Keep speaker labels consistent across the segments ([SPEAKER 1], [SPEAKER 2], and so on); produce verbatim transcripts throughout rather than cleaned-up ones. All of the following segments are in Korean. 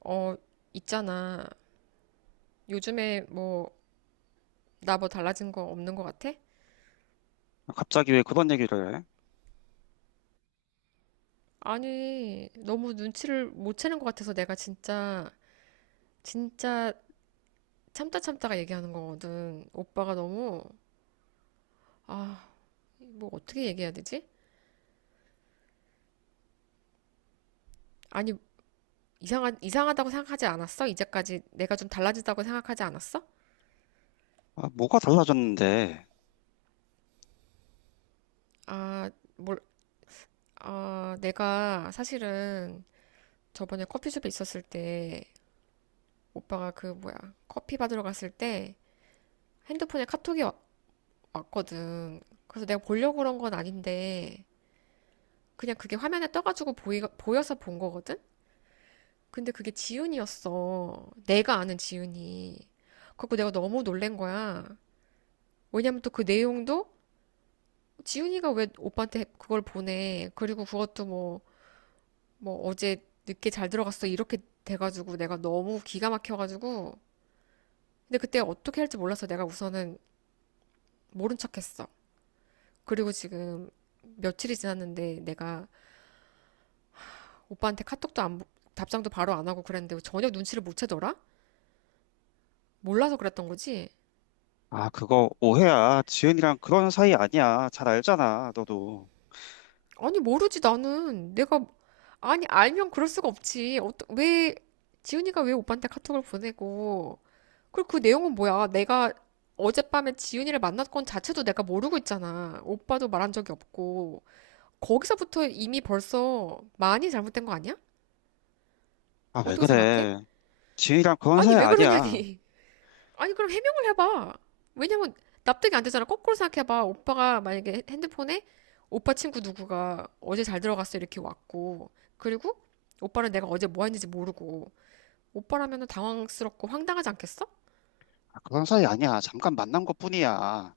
[SPEAKER 1] 어, 있잖아. 요즘에 뭐, 나 뭐 달라진 거 없는 거 같아?
[SPEAKER 2] 갑자기 왜 그런 얘기를 해?
[SPEAKER 1] 아니, 너무 눈치를 못 채는 것 같아서 내가 진짜, 진짜 참다 참다가 얘기하는 거거든. 오빠가 너무, 아, 뭐 어떻게 얘기해야 되지? 아니, 이상하, 이상하다고 생각하지 않았어? 이제까지 내가 좀 달라지다고 생각하지 않았어?
[SPEAKER 2] 아, 뭐가 달라졌는데?
[SPEAKER 1] 아, 뭘, 아, 내가 사실은 저번에 커피숍에 있었을 때, 오빠가 그 뭐야, 커피 받으러 갔을 때, 핸드폰에 카톡이 와- 왔거든. 그래서 내가 보려고 그런 건 아닌데, 그냥 그게 화면에 떠가지고 보이, 보여서 본 거거든? 근데 그게 지은이었어. 내가 아는 지은이. 그래서 내가 너무 놀란 거야. 왜냐면 또 그 내용도 지은이가 왜 오빠한테 그걸 보내. 그리고 그것도 뭐, 뭐 어제 늦게 잘 들어갔어. 이렇게 돼가지고 내가 너무 기가 막혀가지고. 근데 그때 어떻게 할지 몰라서 내가 우선은 모른 척했어. 그리고 지금 며칠이 지났는데 내가 오빠한테 카톡도 안, 답장도 바로 안 하고 그랬는데 전혀 눈치를 못 채더라? 몰라서 그랬던 거지?
[SPEAKER 2] 아, 그거 오해야. 지은이랑 그런 사이 아니야. 잘 알잖아, 너도.
[SPEAKER 1] 아니, 모르지, 나는. 내가, 아니, 알면 그럴 수가 없지. 어떠, 왜, 지훈이가 왜 오빠한테 카톡을 보내고, 그리고 그 내용은 뭐야? 내가 어젯밤에 지훈이를 만났건 자체도 내가 모르고 있잖아. 오빠도 말한 적이 없고. 거기서부터 이미 벌써 많이 잘못된 거 아니야?
[SPEAKER 2] 아, 왜
[SPEAKER 1] 어떻게 생각해?
[SPEAKER 2] 그래? 지은이랑 그런
[SPEAKER 1] 아니,
[SPEAKER 2] 사이
[SPEAKER 1] 왜
[SPEAKER 2] 아니야.
[SPEAKER 1] 그러냐니. 아니, 그럼 해명을 해봐. 왜냐면 납득이 안 되잖아. 거꾸로 생각해봐. 오빠가 만약에 핸드폰에 오빠 친구 누구가 어제 잘 들어갔어 이렇게 왔고, 그리고 오빠는 내가 어제 뭐 했는지 모르고, 오빠라면은 당황스럽고 황당하지 않겠어?
[SPEAKER 2] 아, 그런 사이 아니야. 잠깐 만난 것뿐이야.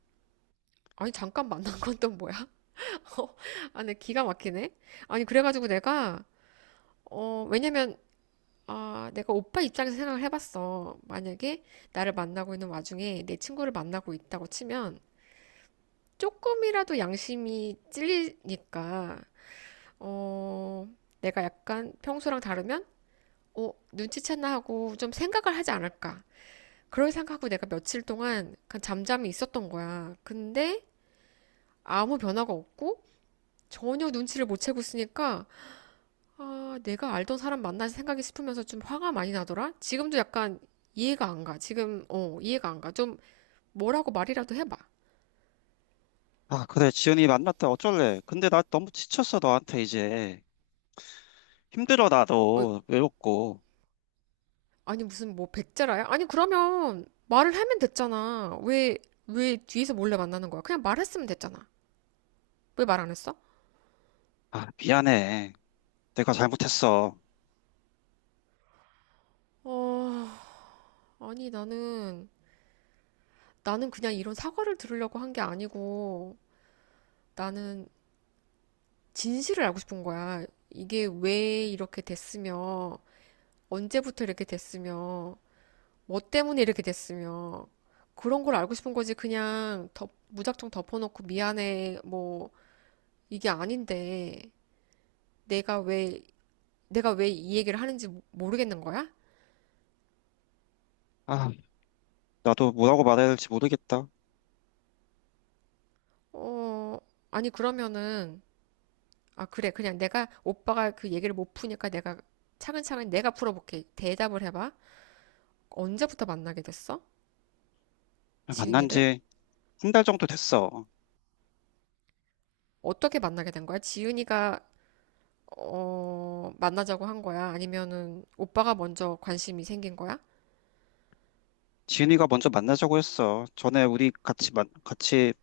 [SPEAKER 1] 아니, 잠깐 만난 건 또 뭐야? 어, 아, 내 기가 막히네. 아니, 그래가지고 내가, 어, 왜냐면, 아, 내가 오빠 입장에서 생각을 해봤어. 만약에 나를 만나고 있는 와중에 내 친구를 만나고 있다고 치면, 조금이라도 양심이 찔리니까, 어, 내가 약간 평소랑 다르면, 어, 눈치챘나 하고 좀 생각을 하지 않을까. 그럴 생각하고 내가 며칠 동안 약간 잠잠히 있었던 거야. 근데 아무 변화가 없고 전혀 눈치를 못 채고 있으니까, 아, 내가 알던 사람 만나서 생각이 싶으면서 좀 화가 많이 나더라? 지금도 약간 이해가 안 가. 지금, 어, 이해가 안 가. 좀 뭐라고 말이라도 해봐.
[SPEAKER 2] 아, 그래. 지은이 만났다. 어쩔래? 근데 나 너무 지쳤어, 너한테 이제. 힘들어,
[SPEAKER 1] 어,
[SPEAKER 2] 나도. 외롭고.
[SPEAKER 1] 아니 무슨 뭐 백제라야? 아니 그러면 말을 하면 됐잖아. 왜, 왜 뒤에서 몰래 만나는 거야? 그냥 말했으면 됐잖아. 왜 말 안 했어?
[SPEAKER 2] 아, 미안해. 내가 잘못했어.
[SPEAKER 1] 어, 아니 나는 나는 그냥 이런 사과를 들으려고 한 게 아니고 나는 진실을 알고 싶은 거야. 이게 왜 이렇게 됐으며 언제부터 이렇게 됐으며 뭐 때문에 이렇게 됐으며 그런 걸 알고 싶은 거지. 그냥 덮, 무작정 덮어놓고 미안해 뭐 이게 아닌데 내가 왜 내가 왜 이 얘기를 하는지 모- 르겠는 거야?
[SPEAKER 2] 아, 나도 뭐라고 말해야 될지 모르겠다.
[SPEAKER 1] 어, 아니, 그러면은, 아, 그래. 그냥 내가, 오빠가 그 얘기를 못 푸니까 내가 차근차근 내가 풀어볼게. 대답을 해봐. 언제부터 만나게 됐어?
[SPEAKER 2] 만난
[SPEAKER 1] 지은이를?
[SPEAKER 2] 지 한 달 정도 됐어.
[SPEAKER 1] 어떻게 만나게 된 거야? 지은이가, 어, 만나자고 한 거야? 아니면은, 오빠가 먼저 관심이 생긴 거야?
[SPEAKER 2] 지은이가 먼저 만나자고 했어. 전에 우리 같이 만, 같이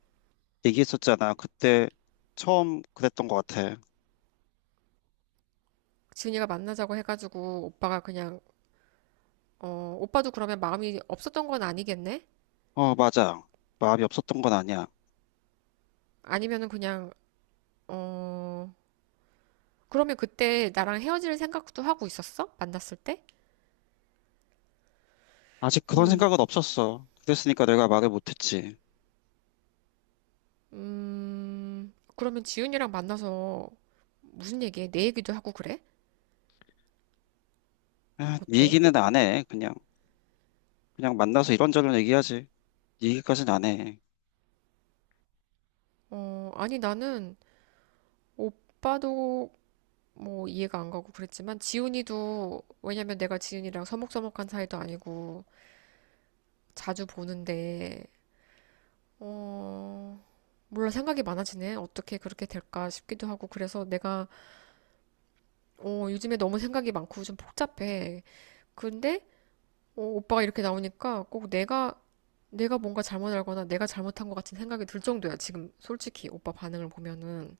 [SPEAKER 2] 얘기했었잖아. 그때 처음 그랬던 것 같아.
[SPEAKER 1] 지은이가 만나자고 해가지고, 오빠가 그냥, 어, 오빠도 그러면 마음이 없었던 건 아니겠네?
[SPEAKER 2] 어, 맞아. 마음이 없었던 건 아니야.
[SPEAKER 1] 아니면은 그냥, 어, 그러면 그때 나랑 헤어질 생각도 하고 있었어? 만났을 때?
[SPEAKER 2] 아직 그런 생각은 없었어. 그랬으니까 내가 말을 못했지.
[SPEAKER 1] 음, 그러면 지훈이랑 만나서 무슨 얘기해? 내 얘기도 하고 그래?
[SPEAKER 2] 아, 네
[SPEAKER 1] 어때?
[SPEAKER 2] 얘기는 안 해. 그냥 그냥 만나서 이런저런 얘기하지. 네 얘기까지는 안 해.
[SPEAKER 1] 어, 아니 나는 오빠도 뭐 이해가 안 가고 그랬지만 지훈이도 왜냐면 내가 지훈이랑 서먹서먹한 사이도 아니고 자주 보는데 어, 몰라 생각이 많아지네. 어떻게 그렇게 될까 싶기도 하고 그래서 내가 어, 요즘에 너무 생각이 많고 좀 복잡해. 근데 어, 오빠가 이렇게 나오니까 꼭 내가 내가 뭔가 잘못 알거나 내가 잘못한 것 같은 생각이 들 정도야. 지금 솔직히 오빠 반응을 보면은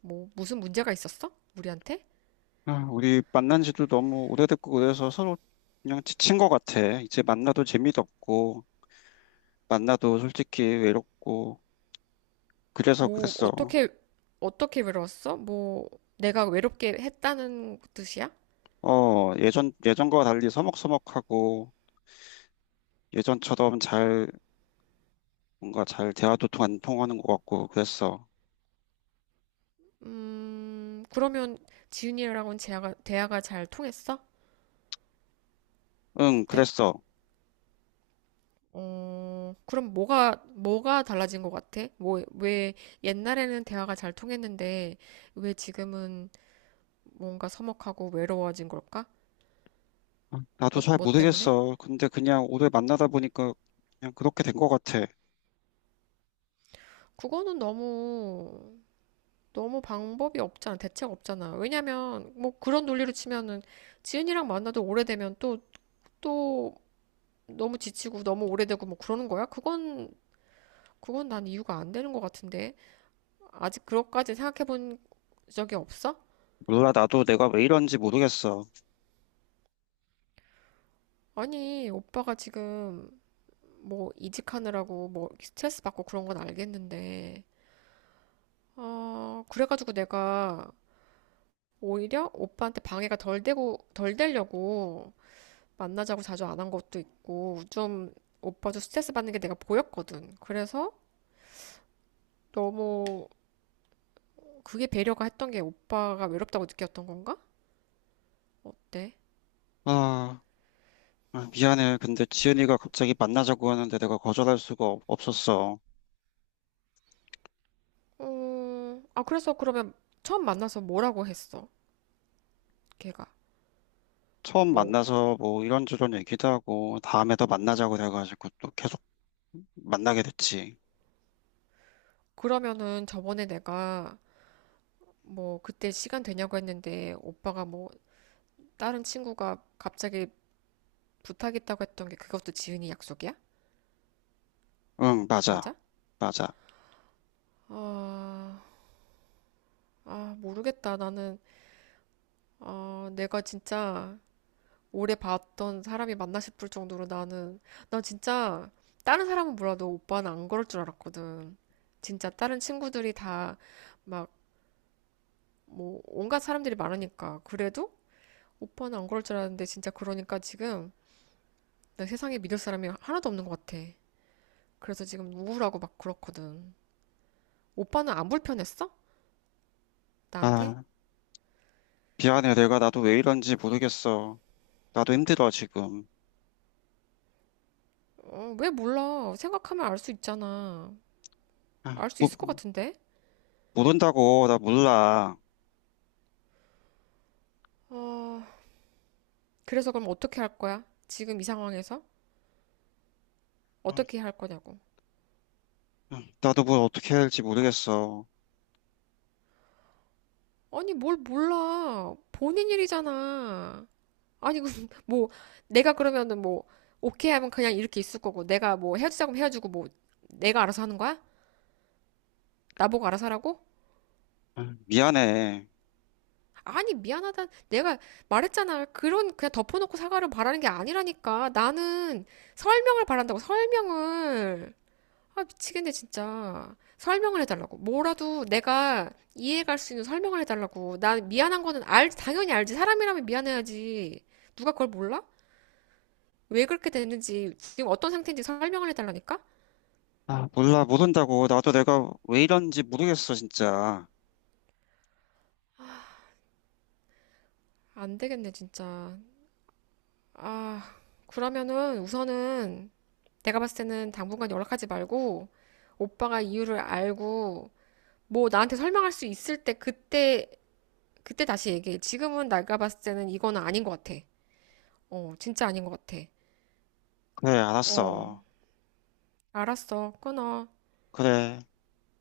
[SPEAKER 1] 뭐 무슨 문제가 있었어? 우리한테?
[SPEAKER 2] 아, 우리 만난 지도 너무 오래됐고 그래서 서로 그냥 지친 것 같아. 이제 만나도 재미도 없고 만나도 솔직히 외롭고 그래서
[SPEAKER 1] 뭐
[SPEAKER 2] 그랬어.
[SPEAKER 1] 어떻게 어떻게 외로웠어? 뭐 내가 외롭게 했다는 뜻이야?
[SPEAKER 2] 어, 예전, 예전과 달리 서먹서먹하고 예전처럼 잘, 뭔가 잘 대화도통 안 통하는 것 같고 그랬어.
[SPEAKER 1] 음, 그러면 지윤이랑은 대화가, 대화가 잘 통했어?
[SPEAKER 2] 응,
[SPEAKER 1] 어때?
[SPEAKER 2] 그랬어.
[SPEAKER 1] 어, 그럼 뭐가 뭐가 달라진 것 같아? 뭐 왜 옛날에는 대화가 잘 통했는데 왜 지금은 뭔가 서먹하고 외로워진 걸까?
[SPEAKER 2] 나도
[SPEAKER 1] 뭐,
[SPEAKER 2] 잘
[SPEAKER 1] 뭐 때문에?
[SPEAKER 2] 모르겠어. 근데 그냥 오래 만나다 보니까 그냥 그렇게 된 것 같아.
[SPEAKER 1] 그거는 너무, 너무 방법이 없잖아. 대책 없잖아. 왜냐면, 뭐 그런 논리로 치면은 지은이랑 만나도 오래되면 또, 또 너무 지치고 너무 오래되고 뭐 그러는 거야? 그건, 그건 난 이유가 안 되는 것 같은데. 아직 그것까지 생각해 본 적이 없어?
[SPEAKER 2] 몰라, 나도 내가 왜 이런지 모르겠어.
[SPEAKER 1] 아니, 오빠가 지금 뭐 이직하느라고 뭐 스트레스 받고 그런 건 알겠는데. 어, 그래가지고 내가 오히려 오빠한테 방해가 덜 되고, 덜 되려고 만나자고 자주 안 한 것도 있고, 좀 오빠도 스트레스 받는 게 내가 보였거든. 그래서 너무 그게 배려가 했던 게 오빠가 외롭다고 느꼈던 건가? 어때?
[SPEAKER 2] 아, 아, 미안해. 근데 지은이가 갑자기 만나자고 하는데 내가 거절할 수가 없- 없었어.
[SPEAKER 1] 어, 아, 그래서 그러면 처음 만나서 뭐라고 했어? 걔가.
[SPEAKER 2] 처음
[SPEAKER 1] 뭐,
[SPEAKER 2] 만나서 뭐 이런저런 얘기도 하고 다음에 더 만나자고 돼가지고 또 계속 만나게 됐지.
[SPEAKER 1] 그러면은 저번에 내가 뭐 그때 시간 되냐고 했는데 오빠가 뭐 다른 친구가 갑자기 부탁 있다고 했던 게 그것도 지은이 약속이야?
[SPEAKER 2] 응, 맞아.
[SPEAKER 1] 맞아?
[SPEAKER 2] 맞아.
[SPEAKER 1] 아, 아, 모르겠다. 나는, 아, 내가 진짜 오래 봤던 사람이 맞나 싶을 정도로 나는, 나 진짜 다른 사람은 몰라도 오빠는 안 그럴 줄 알았거든. 진짜 다른 친구들이 다 막, 뭐, 온갖 사람들이 많으니까. 그래도 오빠는 안 그럴 줄 알았는데 진짜 그러니까 지금 나 세상에 믿을 사람이 하나도 없는 것 같아. 그래서 지금 우울하고 막 그렇거든. 오빠는 안 불편했어? 나한테?
[SPEAKER 2] 아. 미안해, 내가 나도 왜 이런지 모르겠어. 나도 힘들어, 지금.
[SPEAKER 1] 어, 왜 몰라. 생각하면 알 수 있잖아.
[SPEAKER 2] 아,
[SPEAKER 1] 알 수 있을 것
[SPEAKER 2] 모,
[SPEAKER 1] 같은데?
[SPEAKER 2] 모른다고, 나 몰라.
[SPEAKER 1] 어, 그래서 그럼 어떻게 할 거야? 지금 이 상황에서?
[SPEAKER 2] 아,
[SPEAKER 1] 어떻게 할 거냐고.
[SPEAKER 2] 아, 나도 뭘 어떻게 해야 할지 모르겠어.
[SPEAKER 1] 아니, 뭘 몰라. 본인 일이잖아. 아니, 그 뭐, 내가 그러면은 뭐, 오케이 하면 그냥 이렇게 있을 거고, 내가 뭐 헤어지자고 헤어지고, 뭐, 내가 알아서 하는 거야? 나보고 알아서 하라고?
[SPEAKER 2] 아, 미안해.
[SPEAKER 1] 아니, 미안하다. 내가 말했잖아. 그런, 그냥 덮어놓고 사과를 바라는 게 아니라니까. 나는 설명을 바란다고, 설명을. 아, 미치겠네, 진짜. 설명을 해달라고. 뭐라도 내가 이해할 수 있는 설명을 해달라고. 나 미안한 거는 알, 당연히 알지. 사람이라면 미안해야지. 누가 그걸 몰라? 왜 그렇게 됐는지, 지금 어떤 상태인지 설명을 해달라니까?
[SPEAKER 2] 아, 몰라, 모른다고. 나도 내가 왜 이런지 모르겠어, 진짜.
[SPEAKER 1] 안 되겠네, 진짜. 아, 그러면은 우선은 내가 봤을 때는 당분간 연락하지 말고, 오빠가 이유를 알고, 뭐 나한테 설명할 수 있을 때 그때, 그때 다시 얘기해. 지금은 내가 봤을 때는 이거는 아닌 것 같아. 어, 진짜 아닌 것 같아.
[SPEAKER 2] 그래,
[SPEAKER 1] 어,
[SPEAKER 2] 알았어.
[SPEAKER 1] 알았어. 끊어.
[SPEAKER 2] 그래.